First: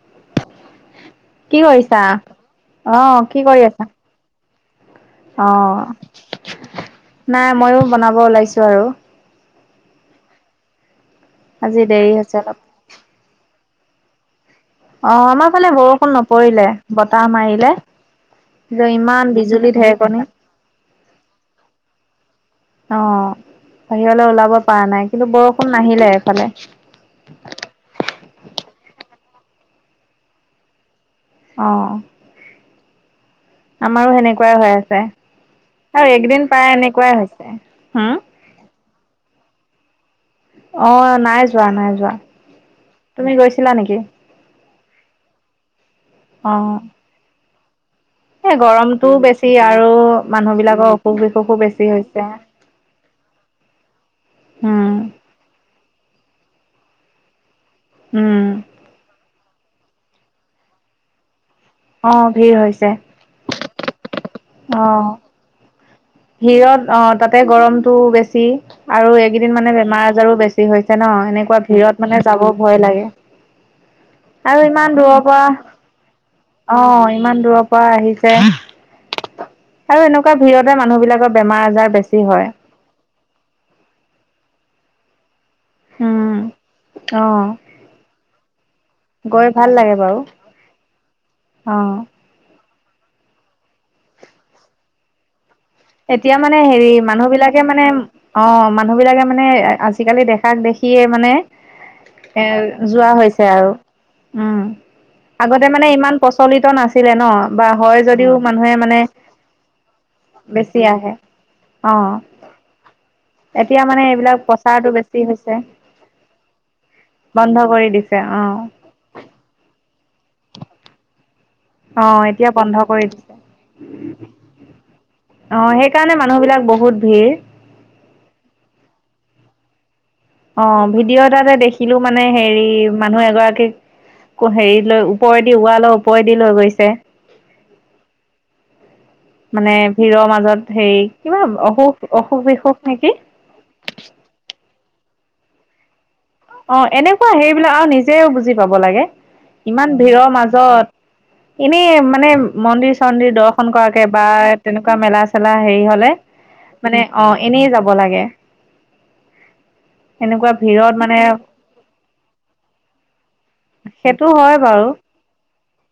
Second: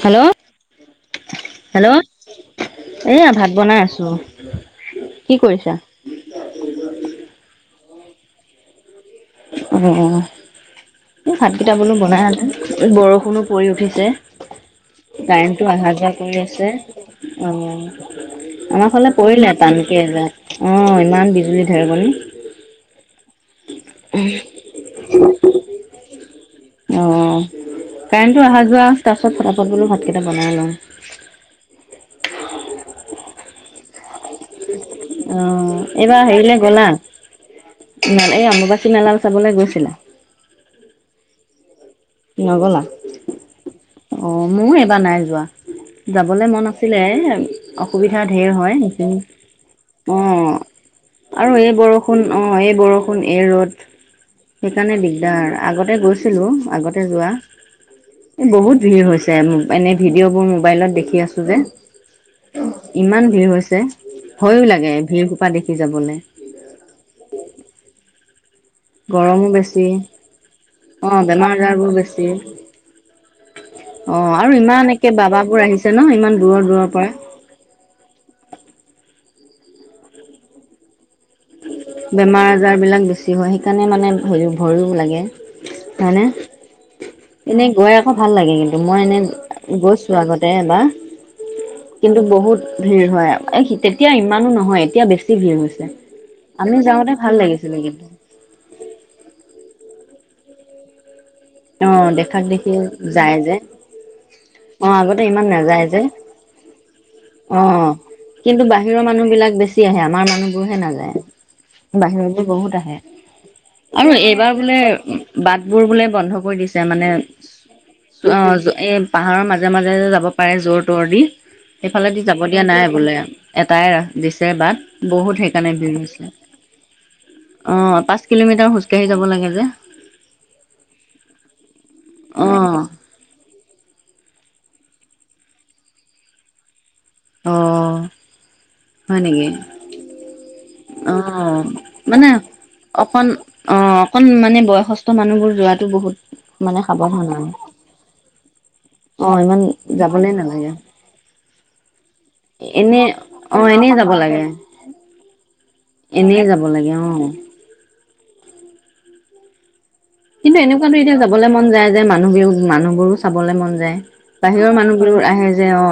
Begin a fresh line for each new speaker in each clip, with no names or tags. Hello
কি
hello
কৰিছা আহ
এয়া
কি
ভাত
কৰি
বনাই
আছা
আছো। কি কৰিছা?
অ নাই ময়ো বনাব ওলাইছো আৰু
অ ভাতকেইটা
আজি
বনো
দেৰি
বনাই
হৈছে
আতে
অলপ।
বৰষু কোনো পৰি উঠিছে
অ' আমাৰ
কাৰেণ্টটো
ফালে
অহা যোৱা
বৰষুণ
কৰি
নপৰিলে
আছে
বতাহ
অ
মাৰিলে। যে
আমাৰ ফালে
ইমান
পৰিলে
বিজুলী
টানকে
ঢেৰেকণি
এজাৰ অ ইমান বিজুলী ধৰিবনে
অ বাহিৰলৈ ওলাব পৰা নাই কিন্তু বৰষুণ নাহিলে এইফালে
অ কাৰেণ্টটো অহা যোৱা তাৰপিছত ফটাাপত বোলো ভাতকেইটা বনাই লওঁ
অ আমাৰো সেনেকা
অ এইবাৰ হেৰিলে
প্ৰায়
গলা
এনেকুৱাই হৈছে হম
ই এই অমব চনালাল চাবলৈ গৈছিলে
অ নাই যোৱা নাই যোৱা
নগলা
তুমি গৈছিলা নেকি?
অ মই কিব নাই যোৱা যাবলৈ মন
অ'
আছিলে এ অসুবিধা ধঢেৰ
এই
হয়
গৰমটোও
সেইখিনি
বেছি আৰু মানুহ বিলাকৰ অসুখ
অঁ
বিসুখো
আৰু এই
বেছি
বৰষুণ
হৈছে।
অঁ এই বৰষুণ এই ৰ'দ
উম,
সেইকাৰণে দিগদাৰ আগত গতে গৈছিলো আগতে যোৱা
উম,
এই বহুত ভিৰ হৈছিল যে এনে ভিডিঅ'বোৰ মোবাইলত দেখি আছোঁ যে
অ', ভিৰ হৈছে।
ইমান ভিৰ হৈছে ভয়ো লাগে
অ',
ভিৰ খোপা দেখি যাবলৈ।
ভিৰত অ তাতে গৰমতটো বেছি আৰু
গৰমো
এইকেইদিন মানে
বেছি
বেমাৰ আজাৰো বেছি হৈছে ন
অ' বেমাৰ
এনেকুৱা
আজাৰবোৰ
ভিৰত মানে
বেছি।
যাব ভয় লাগে
অ'
আৰু ইমান
একে
দূৰৰ পৰা
বাবাবোৰ আহিছে ন ইমান দূৰৰ দূৰৰ পৰা।
আহ ইমান দূৰৰ পৰা আহিছে আৰু এনেকুৱা ভিৰতে মানুহ বিলাকৰ বেমাৰ আজাৰ বেছি হয়।
বেমাৰ আজাৰ বিলাক বেছি হয় সেইকাৰণে মানে হেৰি ভয়ো লাগে আানে
উম, অ',
এনে গৈ আকৌ ভাল লাগে কিন্তু মই এনে
গৈ ভাল লাগে
গৈছো
বাৰু
আগতে বা
অ'।
কিন্তু বহুত ভিৰ হয় তেতিয়া ইমানো নহয় এতিয়া বেছি ভিৰ হৈছে
এতিয়া মানে
আমি
হেৰি
যাওঁতে
মানুহ
ভাল
বিলাকে
লাগিছিলে
মানে
কিন্তু
অ মানুহ বিলাকে মানে আ আজিকালি দেখাক দেখিয়ে মানে
অ' দেখাক দেখি
এৰ যোৱা
যায়
হৈছে
যে।
আৰু উম
অ' ইমান
আগতে
নাযায়
মানে
যে
ইমান প্ৰচলিত নাছিলে ন বা
অ'।
হয় যদিও
কিন্তু
মানুহে মানে
বাহিৰৰ মানুহ বিলাক বেছি আহে আমাৰ মানুহবোৰহে
বেছি আহে
নাযায়
অ
বাহিৰত বোৰ বহুত আহে
এতিয়া মানে
আৰু
এইবিলাক
এইবাৰ বোলে
প্ৰচাৰটো বেছি হৈছে
বাট বোৰ বোলে বন্ধ দি মানে
বন্ধ কৰি দিছে
অ
অ
এই পাহাৰৰ মাজে মাজে যে যাব পাৰে যত ফতৰ দি
অ
সেইফালেদি যাব
এতিয়া
দিয়া
বন্ধ
নাই
কৰি
বোলে
দিছে
এটাই ৰা দিছে বাট বহুত
অ
সেইকাৰণে ভিৰ হৈছে
মানুহ বহুত ভিৰ
অ পাঁচ কিলোমিটাৰ খোজকাাঢ়ি যাব লাগে যে
অ ভিডিঅ' এ তাতে দেখিলো মানে হেৰি
অ',
মানুহ এগৰাকীক হেৰি লৈ ওপৰেদি ৱালৈ ওপৰেদি লৈ গৈছে
অ হয় নেকি?
মানে ভিৰৰ মাজত হেৰি
অ
কিবা অসুখ
মানে
অসুখ বিসুখ নেকি
অকন অ অকন মানে বয়সস্থ মানুহবোৰ যোৱাো বহুত
অ
মানে সাৱধান
এনেকুৱা হেইবিলাক আৰু নিজেও বুজি পাব লাগে
অ',
ইমান
যাবলে
ভিৰৰ
নালাগে।
মাজত এনেই মানে মন্দিৰ
এনে
চন্দিৰ
অ',
দৰ্শন
এনেই
কৰাকে
যাব
বা
লাগে,
তেনেকুৱা মেলা চেলা হেৰি হলে
এনেই যাব লাগে
মানে অ এনেই যাব লাগে এনেকুৱা
কিন্তু
ভিৰত
এনেকুৱাটো
মানে
এয়া যাবলৈাগ মন যায় যে মানুহ বি মানুহবোৰো চাবলৈ মন যায়
সেইটো হয়
বাহিৰৰ
বাৰু
মানুহ বিোৰ আহে [unintelligible] অ।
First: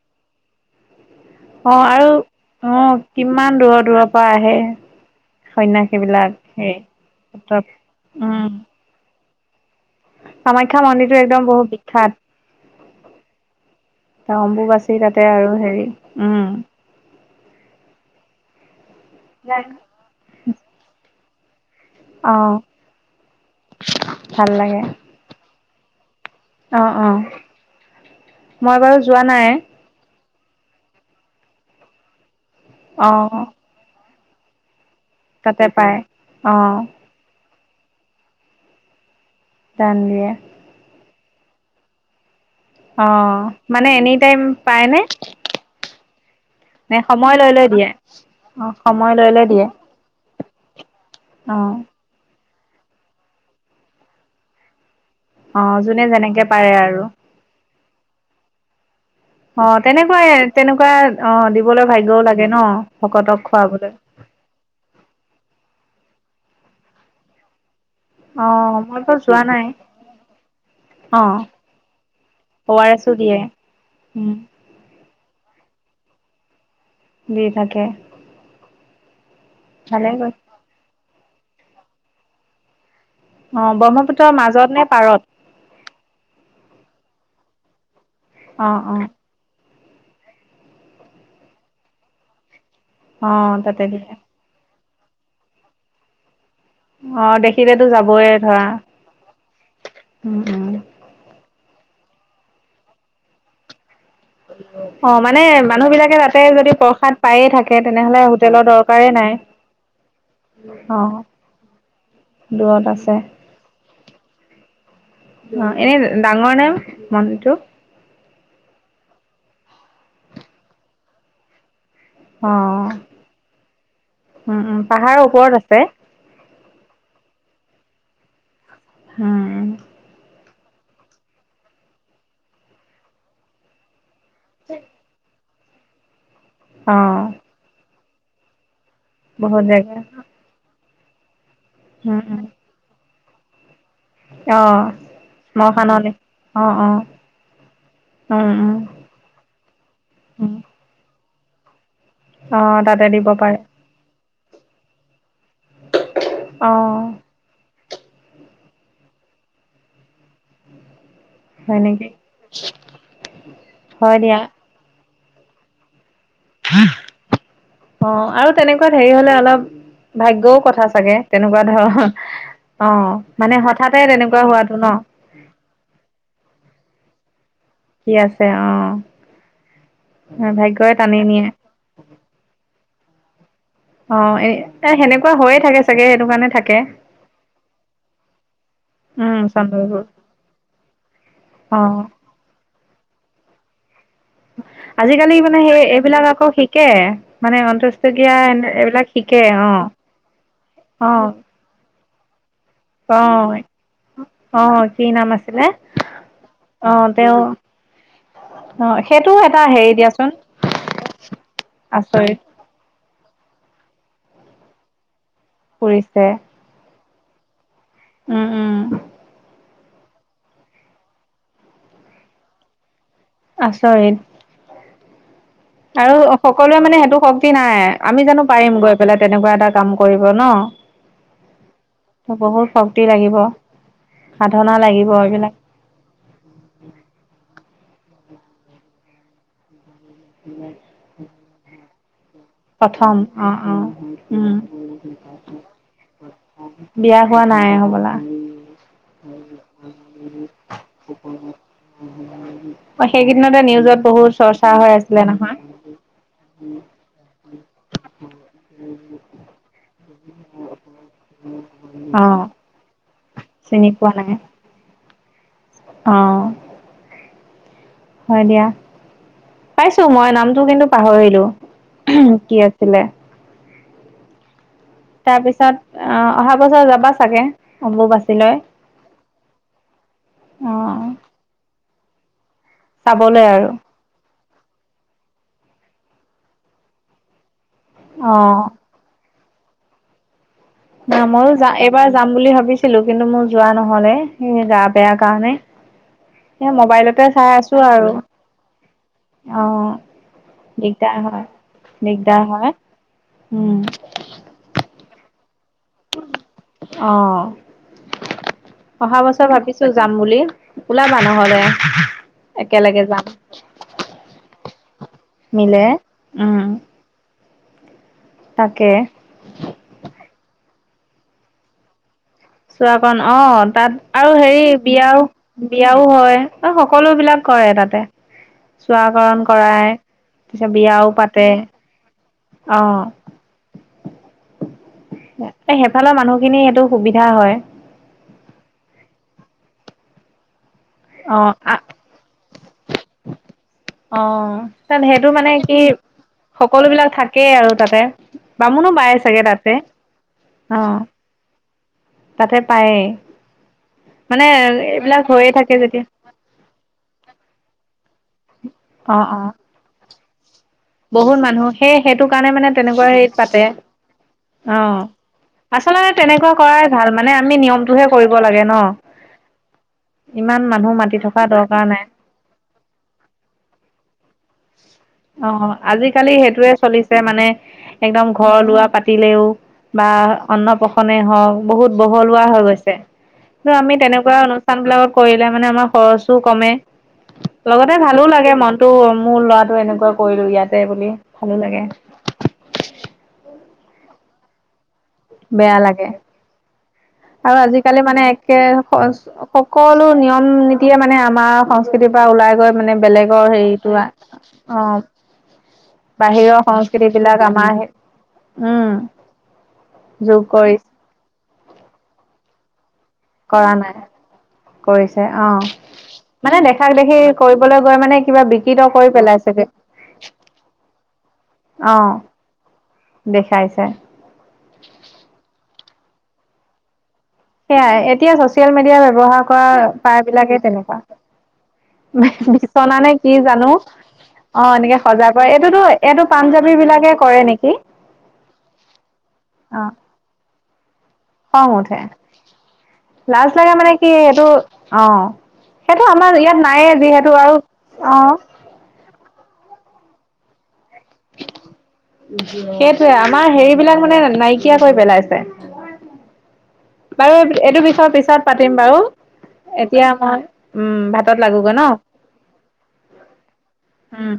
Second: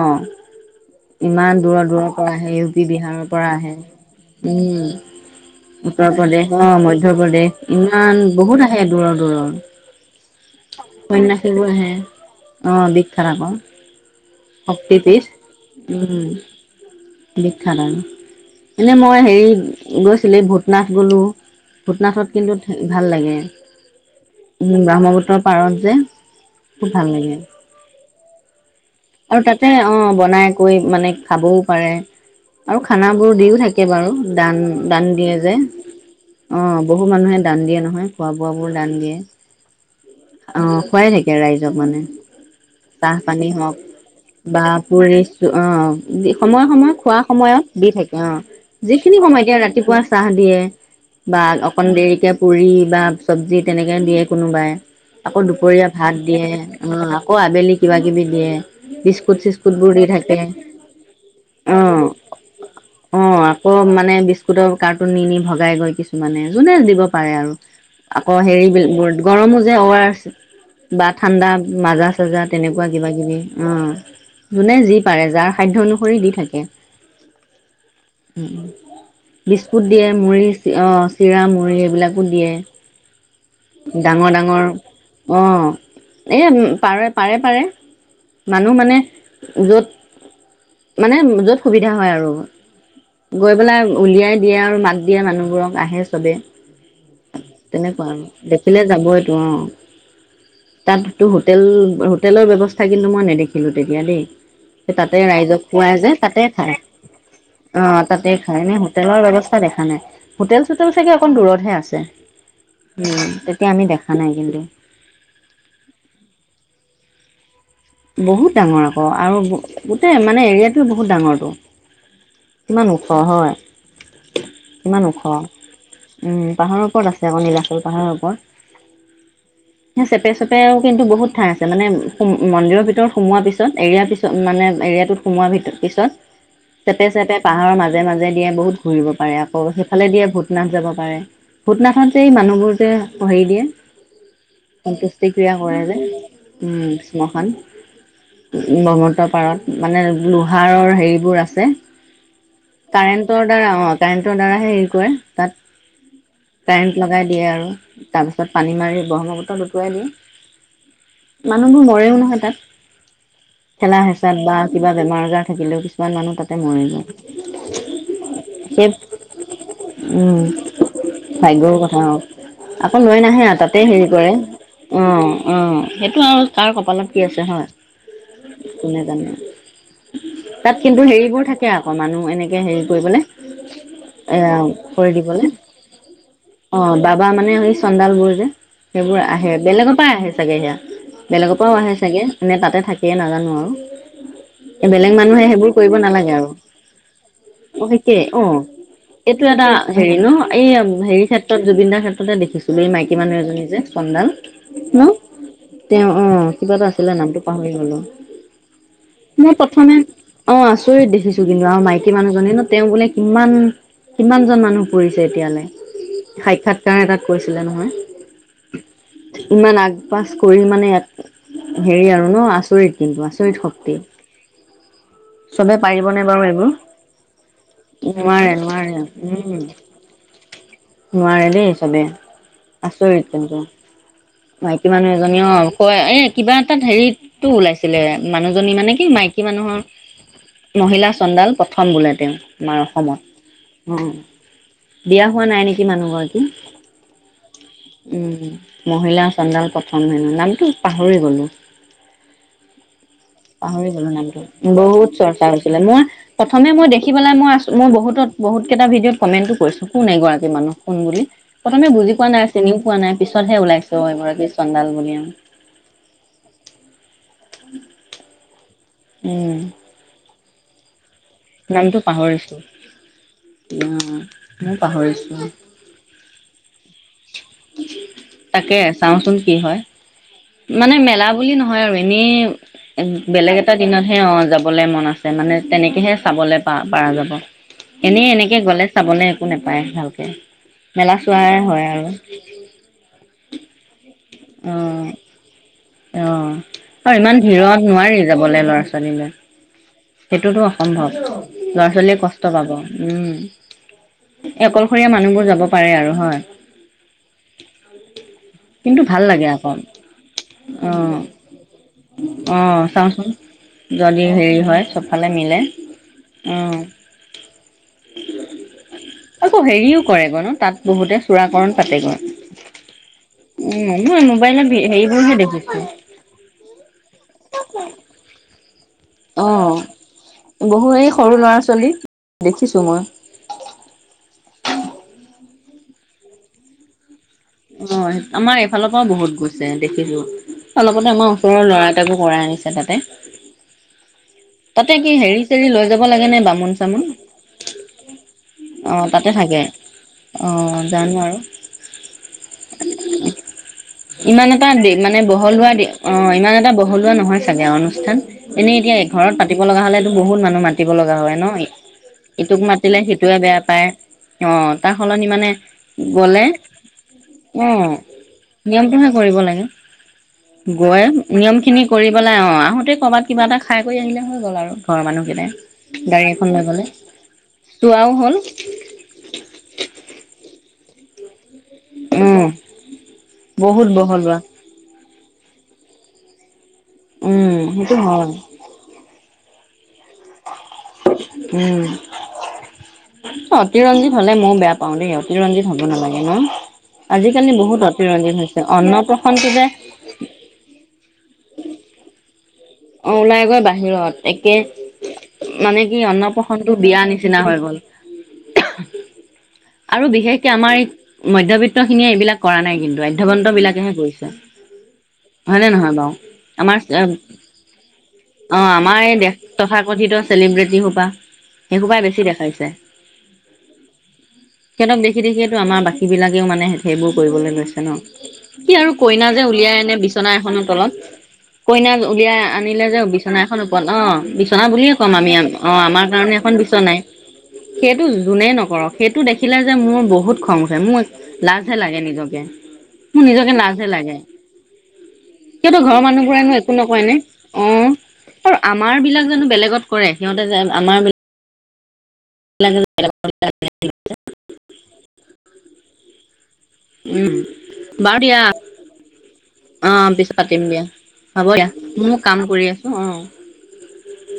ইমান
অ
দূৰৰ দূৰৰ
আৰু
পৰা আহে ইউ
অ
পি বিহাৰৰ পৰা
কিমান
আহে
দূৰৰ দূৰৰ পৰা আহে
উম।
সন্যাসী
উত্তৰ
বিলাক
প্ৰদেশ অ'
হেৰি
মধ্য প্ৰদেশ ইমান
উম
বহুত আহে দূৰৰ দূৰৰ।
কামাখ্যা মন্দিৰটো একদম
[unintelligible] বোৰ
বহুত
আহে
বিখ্যাত
অ' [unintelligible] আকৌ।
অম্বু বাচি
শক্তিপীঠ
তাতে আৰু হেৰি উম।
বিখ্যাত আৰু এনেই মই হেৰি গৈছিলে ভূটনাথ গলো। ভূটনাথত
অ
কিন্তু ভাল লাগে।
ভাল
উম
লাগে
ব্ৰহ্মপুত্ৰৰ পাৰত যে
অ
খুব ভাল
অ
লাগে।
মই বাৰু যোৱা
আৰু
নাই
তাতে অ' বনাই কৈ মানে খাবও পাৰে আৰু খানা বোৰ
অ',
দিও থাকে বাৰু দান দান দিয়ে যে
তাতে পায়
অ' বহু মানুহে দান দিয়ে নহয় খোৱা বোৱাবোৰ দান দিয়ে
দান দিয়ে
অ' খোৱাই থাকে। ৰাইজক মানে চাহ
অ'
পানী হওক
মানে এনে
বা পুৰিছো অ' সময়ে সময়ে
নে
খোৱা
সময় লৈ
সময়ত
লৈ
দি
দিয়ে
থাকে অ'
সময়
যিখিনি
লৈ লৈ
[unintelligible]
দিয়ে
ৰাতিপুৱা চাহ দিয়ে বা
অ',
অকন দেৰিকে পুৰি বা চব্জি তেনেকে দিয়ে কোনোবাই। আকৌ
অ',
দুপৰীয়া
যোনে
ভাত
যেনেকে পাৰে আৰু
দিয়ে আকৌ আবেলি কিবাকিবি দিয়ে। বিস্কুট চিস্কুট
অ'
বোৰ দি থাকে
তেনেকুৱাই তেনেকুৱা অ' দিবলৈ ভাগ্যও লাগে ন
অ
ভকতক খোৱা
আকৌ মানে বিস্কুতটৰ কাৰ্টুন নি নি ভগাই গৈ কিছুমানে যোনে দিব পাৰে আৰু। আকৌ
অ',
হেৰি
মই বাৰু যোৱা
গৰমো
নাই
যে অ' আৰ এছ বা
অ',
ঠাণ্ডা মাজা চজা
অ
তেনেকুৱা
আৰ
কিবা
এছো
কিবি।
দিয়ে উম,
অ' যোনে যি পাৰে যাৰ [unintelligible] অনুসৰি দি থাকে।
দি থাকে
বিস্কুট দিয়ে
ভালে গৈ
মুৰি অ' চিৰা মু়ৰি সেইবিলাকো দিয়ে।
অ', ব্ৰহ্মপুত্ৰৰ
ডাঙৰ ডাঙৰ
মাজত নে পাৰত
অ'। এ পাৰে, পাৰে -পাৰে মানুহ
অ',
মানে
অ',
য'ত মানে যত সুবিধা হয় আৰু।
অ',
গৈ
তাতে
পেলাই উলিয়াই দিয়ে আৰু মাত দিয়া মানুহবোৰক আহে চবে।
অ' দেখিলেতো
তেনেকুৱা আৰু
যাবইে।
দেখিলে যাবইটো অ'
উম
তাততো হোট [unintelligible] হোটেলৰ ব্যৱস্থা কিন্তু মই নেদেখিলো তেতিয়া দেই।
অ
তাতে
মানে
ৰাইজক
মানুহ
খুৱাই যে
বিলাকে
তাতে
যদি
খায়
প্ৰসাদ পায়ে থাকে
অ'
তেনেহলে
তাতে খায়
হোটেলৰ
এনে
দৰকাৰে
হোটেলৰ
নাই
ব্যৱস্থা দেখা নাই হোটেল চোটেল
অ
চাগে অকণ দূৰতহে আছে।
দূৰত আছে
উম তেতিয়া আমি দেখা নাই কিন্তু
অ' এনে ডাঙৰ নেম মনটো
বহুত ডাঙৰ আকৌ আৰু গোটেই মানে এৰিয়াটোৱে বহুত ডাঙৰটো।
অ
কিমান ওখ হয়
উম উম
কিমান
পাহাৰৰ
ওখ
ওপৰত আছে
উম। পাহাৰৰ ওপৰত আছে আকৌ নীলাচল পাহাৰৰ ওপৰত।
হম।
চেপে চেপেও কিন্তু বহুত ঠাই আছে মানেম মন্দিৰৰ ভিতৰত সোমোৱাৰ পিছত এৰিয়াৰ পিছত মানে এৰিয়াটোত সোমোৱাৰ পিছত
অ
চেপে চেপে পাহাৰৰ মাজে মাজে দিয়ে বহুত ঘূৰিব পাৰে
বহুত
আকৌ
জেগা
সেইফালে দিয়ে ভূটনাথ যাব পাৰে ভূটনাথত
উম
যে এই
উম
মানুহবোৰ যে [unintelligible] দিয়ে।
অ
সন্তুষ্টিক্ৰিয়া কৰে
মখানলে অ
যে
অ
উম শ্মশান
উম উম
ব্ৰহ্মপুত্ৰ পাৰত মানে
উম
লোহাৰৰ হেৰিবোৰ আছে
অ তাতে দিব
কাৰেণ্টৰ
পাৰে
দ্বাৰা অ কাৰেণ্টৰ দ্বাৰাহে হেৰি কৰে তাত
অ
কাৰেন্ট লগাই দিয়ে আৰু। তাৰ পিছত পানী মাৰি ব্ৰহ্মপুত্ৰত উুটুৱাই দিয়ে।
হয়
মানুহবোৰ
নেকি
মৰেও নহয় তাত
হয়
থেলা-হেঁচাত বা
দিয়া
কিবা বেমাৰ আজাৰ থাকিলেও কিছু ইমান মানুহ তাতে মৰি যায়।
অ' আৰু তেনেকুৱা হেৰি হ'লে অলপ
উম
ভাগ্যৰো কথা চাগে, তেনেকুৱা
ভাগ্যৰ কথা
ধৰক
অ
অ' মানে হঠাতে তেনেকুৱা হোৱাত
অ'-অ' সেইটো আৰু তাৰ কপালত কি আছে হয়।
কি আছে অ'।
কোনে জানে তাত
ভাগ্যই
কিন্তু
টানি
হেৰিবোৰ
নিয়ে
থাকে আকৌ মানুহ এনেকে হেৰি কৰিবলে।
অ এ
এয়া
এ
কৰি
সেনেকুৱা
দিবলে
হৈয়ে থাকে চাগে সেইটো কাৰণে থাকে
অ', বাবা মানে সেই চন্দাল বোৰ যে। সেইবোৰ আ
উম
আহে বেলেগৰ
চন্দবোৰ
পৰা আহে চাগে সেয়া, বেলেগৰ পৰাও
অ
আহে চাগে নে তাতে থাকে নাজানো আৰু। [inaudible] এই বেলেগ
আজিকালি
মানুহে
মানে
সেইবোৰ
সেই
কৰিব
এইবিলাক
নালাগে
আকৌ
আৰু
শিকে মানে
অ' সিকেই
অন্ত্যেষ্টিক্ৰিয়া
অ'
এইবিলাক শিকে
এইটো এটা
অ
হেৰি ন এই
অ
হেৰি ক্ষেত্ৰত জুবিন দাৰ ক্ষেত্ৰতে দেখিছিলো এই মাইকী
অ
মানুহ এজনী যে। চন্দাল
অ
ন
কি নাম আছিলে
তেওঁ অ' কিবা এটা
অ
আছিলে
তেওঁ
নামটো পাহৰি গ'লো।
অ সেইটো
মই
এটা হেৰি
প্ৰথমে
দিয়াচোন
অ' আচৰিত দেখিছো কিন্তু আৰু মাইকী
আচৰিত
মানুহজনী ন তেওঁ বোলে কিমান কিমানজন মানুহ পুৰিছে এতিয়ালে
কৰিছে
সাক্ষাৎকাৰ এটাত কৈছিলে নহয়।
উম উম
ইমান আগ-পাজ কৰি মানে ইয়াত, হেৰি আৰু ন আচৰিত। কিন্তু আচৰিত শক্তি। চবে
আৰু
পাৰিবনে বাৰু এইবোৰ
সকলোৱে মানে সেইটো শক্তি নাই আমি জানো
নোৱাৰে
পাৰিম
নোৱাৰে
গৈ পেলাই তেনেকুৱা
উম
এটা কাম কৰিব ন।
নোৱাৰে দেই চবে
ত বহুত শক্তি
আচৰিত
লাগিব
কিন্তু।
সাধনা
মাইকী মানুহ
লাগিব
এজনী
এইবিলাক
অ' কয় এ কিবা এটা হেৰিতো ওলাইছিলে মানুহজনী মানে কি মাইকী মানুহৰ মহিলা চন্দাল প্ৰথম বোলে তেওঁ। আমাৰ
প্ৰথম
অসমত,
অ অ
উম বিয়া হোৱা নাই নেকি
বিয়া হোৱা নাই হবলা
মানুহগৰাকীৰ। উম, মহিলা চন্দাল প্ৰথম হেনো নামটো পাহৰি গ'লো।
অ', সেই
পাহৰি গ'লো নামটো বহুত চৰ্চা
নহয়
হৈছিলে মই প্ৰথমে মই দেখি পেলাই মই আচ মই বহুতত বহুত কেইটা ভিডিঅ'ত কমেণ্টটো কৰিছো কোন এইগৰাকীমানুহ। কোন বুলি প্ৰথমে বুজি
অ
পোৱা নাই চিনিও পোৱা নাই পিছতহে
চিনি
ওলাইছো অ'
পোৱা নাই
এইগৰাকী চন্দাল বুলি।
অ', হয় দিয়া
উম
পাইছো মই নাম টো কিন্তু পাহৰিলো
নামটো পাহৰিছো
কি আছিলে।
অ'। ময়ো পাহৰিছো
তাৰপিছত আ অহা বছৰ যাবা চাগে অম্বুবাচীলৈ।
তাকে চাওঁচোন কি হয়
অ
মানে মেলা বুলি নহয় আৰু এনেই
চাবলৈ
বেলেগ
আৰু
এটা দিনত হে অ' যাবলে মন আছে মানে তেনেকেহে চাবলৈ পা পাৰা যাব এনেই এনেকে
অ
গ'লে চাবলৈ একো নাপায় ভালকে। মেলা
না ময়ো
চোৱাই
যা
হয় আৰু
এইবাৰ যাম বুলি ভাবিছিলো কিন্তু মোৰ যোৱা নহ'লে সেই
অ
গা বেয়া কাৰণে।
অ',
এ
আৰু
মোবাইলতে
ইমান
চাই আছো
ভিৰত
আৰু
নোৱাৰি যাবলে ল'ৰা ছোৱালী লৈ।
অ
সেইটোতো অসম্ভৱ
দিগদাৰ হয়।
ল'ৰা ছোৱালীয়ে
দিগদাৰ
কষ্ট
হয়
পাব, উম। এ অকলশৰীয়া মানুহবোৰ যাব। হয় আৰু হয়
অ
কিন্তু
অহা
ভাল
বছৰ
লাগে আকৌ।
ভাবিছো যাম বুলি। ওলাবা নহ'লে
অ'-অ'
একেলগে যাম
চাওচোন যদি হেৰি হয়
মিলে, উম।
অ
তাকে
আকৌ হেৰিও কৰে গৈ ন তাত বহুতে চূড়াকৰণ পাতেগৈ।
চূড়াকৰন অ' তাত
উম মই
আৰু হেৰি
মোবাইলত
বিয়াও
হেৰিবোৰহে দেখিছো
বিয়াও হয় সকলো বিলাক কৰে তাতে চূড়া কৰণ
অ
কৰায়।
বহু এই সৰু ল'ৰা ছোৱালী দেখিছো
অ
মই।
এই সেইফালৰ মানুহ খিনি সেইটো সুবি
হয় আমাৰ এইফালৰ পৰাও বহুত গৈছে দেখিছো। অলপতে আমাৰ
অ'
ওচৰৰ
আ
ল'ৰা এটাকো কৰাই আনিছে তাতে।
অ',
তাতে
তাত
কি
সেইটো
হেৰি
মানে
চেৰি
কি
লৈ যাব লাগে নে বামুণ
সকলো
চামুণ
বিলাক থাকেই আৰু তাতে। বামুনো
অ
পায় চাগে
থাকে
তাতে।
অ 'জানো আৰু
তাতে পায়েই মানে
ইমান এটা দি মানে
এইবিলাক হৈয়ে
বহলুৱা
থাকে
দি
যেতিয়া
অ ইমান এটা বহলুৱা নহয় চাগে আৰু। ান এনে এতিয়া
অ
এঘৰত
অ
পাতিব লগা হলেতটো বহুত মানুহ মাতি মাতিব লগা হয়
বহুত
ন
মানুহ সেই সেইটো কাৰণে
ইটোক
মানে
মাতিলে
তেনেকুৱা হেৰিত
সিটোৱে
পাতে
বেয়া পায়। অ তাৰ সলনি মানে
আচলতে
গলে
তেনেকুৱা কৰাই ভাল মানে আমি
অ'
নিয়মটোহে কৰিব লাগে ন
নিয়মটোহে কৰিব লাগে
ইমান মানুহ
গৈ
মাতি থকা
নিয়ম খিনি
দৰকাৰ নাই
কৰি পেলাই অ আহোতে কৰবাত কিবা এটা খাই কৰি আনিলে হল।
অ আজিকালি
লৈ
সেইটোয়ে
গ'লে
চলিছে মানে
চোৱাও
একদম
হ'ল
ঘৰ লোৱা পাতিলেও বা অন্ন প্ৰসন্ন নে হওক বহুত
উম
বহলুৱা হৈ গৈছে কিন্তু
বহুত
আমি
বহল
তেনেকুৱা
লোৱা।
অনুষ্ঠান বিলাকত কৰিলে মানে আমাৰ খৰচো কমে
উম
লগতে
সেইটো
ভালো
হয়
লাগে মনটো মোৰ লৰাটো এনেকুৱা। কৰিলো ইয়াতে বুলি ভালো
উম
লাগে
অতিৰঞ্জিত হলে ময়ো বেয়া পাও দেই অতিৰঞ্জিত
বেয়া
হ'ব
লাগে
নালাগে ন
আৰু
বহুত
আজিকালি মানে
অতিৰঞ্জিত
একে
হৈছে
সকলো
অন্নপ্ৰশনটো যে
নিয়ম নীতিয়ে মানে আ আমাৰ সংস্কৃতিৰ পৰা ওলাই গৈ মানে
অ' ওলাই
বেলেগৰ
গৈ
হেৰিতটো
বাহিৰত একে
অ
মানে কি
বাহিৰৰ
অন্নপ্ৰশনটো বিয়া
সংস্কৃতি
নিচিনা
বিলাক
হৈ গ'ল।
আমাৰ উম।
আৰু
যোগ
বিশেষকে আমাৰ এই
কৰিছে
মধ্যবিত্ত খিনিয়ে এইবিলাক কৰা নাই কিন্তু আধ্যয়বন্ত
কৰা নাই
বিলাকেহে কৰিছে
কৰিছে
হয় নে নহয় বাৰু
অ' মানে
আমাৰ
দেখাক দেখি কৰিবলৈ গৈ মানে কিবা
অ
বিকৃত
আমাৰ
কৰি
এই দেশ
পেলাই চাগে।
তথাকথিত চেলিব্ৰিটি সোপা
অ
সেইসোপাই বেছি দেখাইছে
'দেখাইছে
সিহঁতক দেখিখিয়েতো আমাৰ বাকী বিাকও মানে সেইবোৰ গৈছে ন
সেয়াই এতিয়া চচিয়েল
কি আৰু
মিডিয়া
কইনা যে
ব্যৱহাৰ কৰা
উলিয়াই আনে
প্ৰায়
বিচনা
বিলাকে
এখনৰ তলত।
তেনেকুৱা
কইনাক উলিয়াই আনিলে
বিচনা
যে
নে কি
বিচনা এখন
জানো
ওপৰত অ
অ
বিচনা বুলিয়ে
এনেকে
ক'ম
সজাগ
আমি
কৰে এইটোতো
অ'আমাৰ
এইটো
কাৰণে বি
পাঞ্জাবী
নাই
বিলাকে কৰে নেকি
সেইটো যোনে নকৰক সেইটো দেখিলে যে
অ
মোৰ বহুত খং উঠছে মোৰ
খং
লাজহে
উঠে
লাগে নিজকে মোৰ
লাজ
নিজকে
লাগে মানে কি এইটো অ'
সিহঁতো ঘৰৰ
সেইটো
মানুহ
আমাৰ
বোৰেনো
ইয়াত
একো
নায়ে
নকয় নে
যিহেতু আৰু
অ
অ
আৰু আমাৰ বিলাক জানো বেলেগত কৰে সিহঁতে যে আমাৰ বিলাকে
সেইটোৱে আমাৰ হেৰিবলাক মানে নাইকিয়াকৈ পেলাইছে।
উম।
বাৰু এইটো বিষৰ
বাৰু
পিছত
দিয়া
পাতিম বাৰু। এতিয়া
অ' পিছত
মই
পাতিম দিয়া
উম ভাতত
হ'ব দিয়া।
লাগোগৈ ন।
ময়ো কাম কৰি আছো অ'।
উম।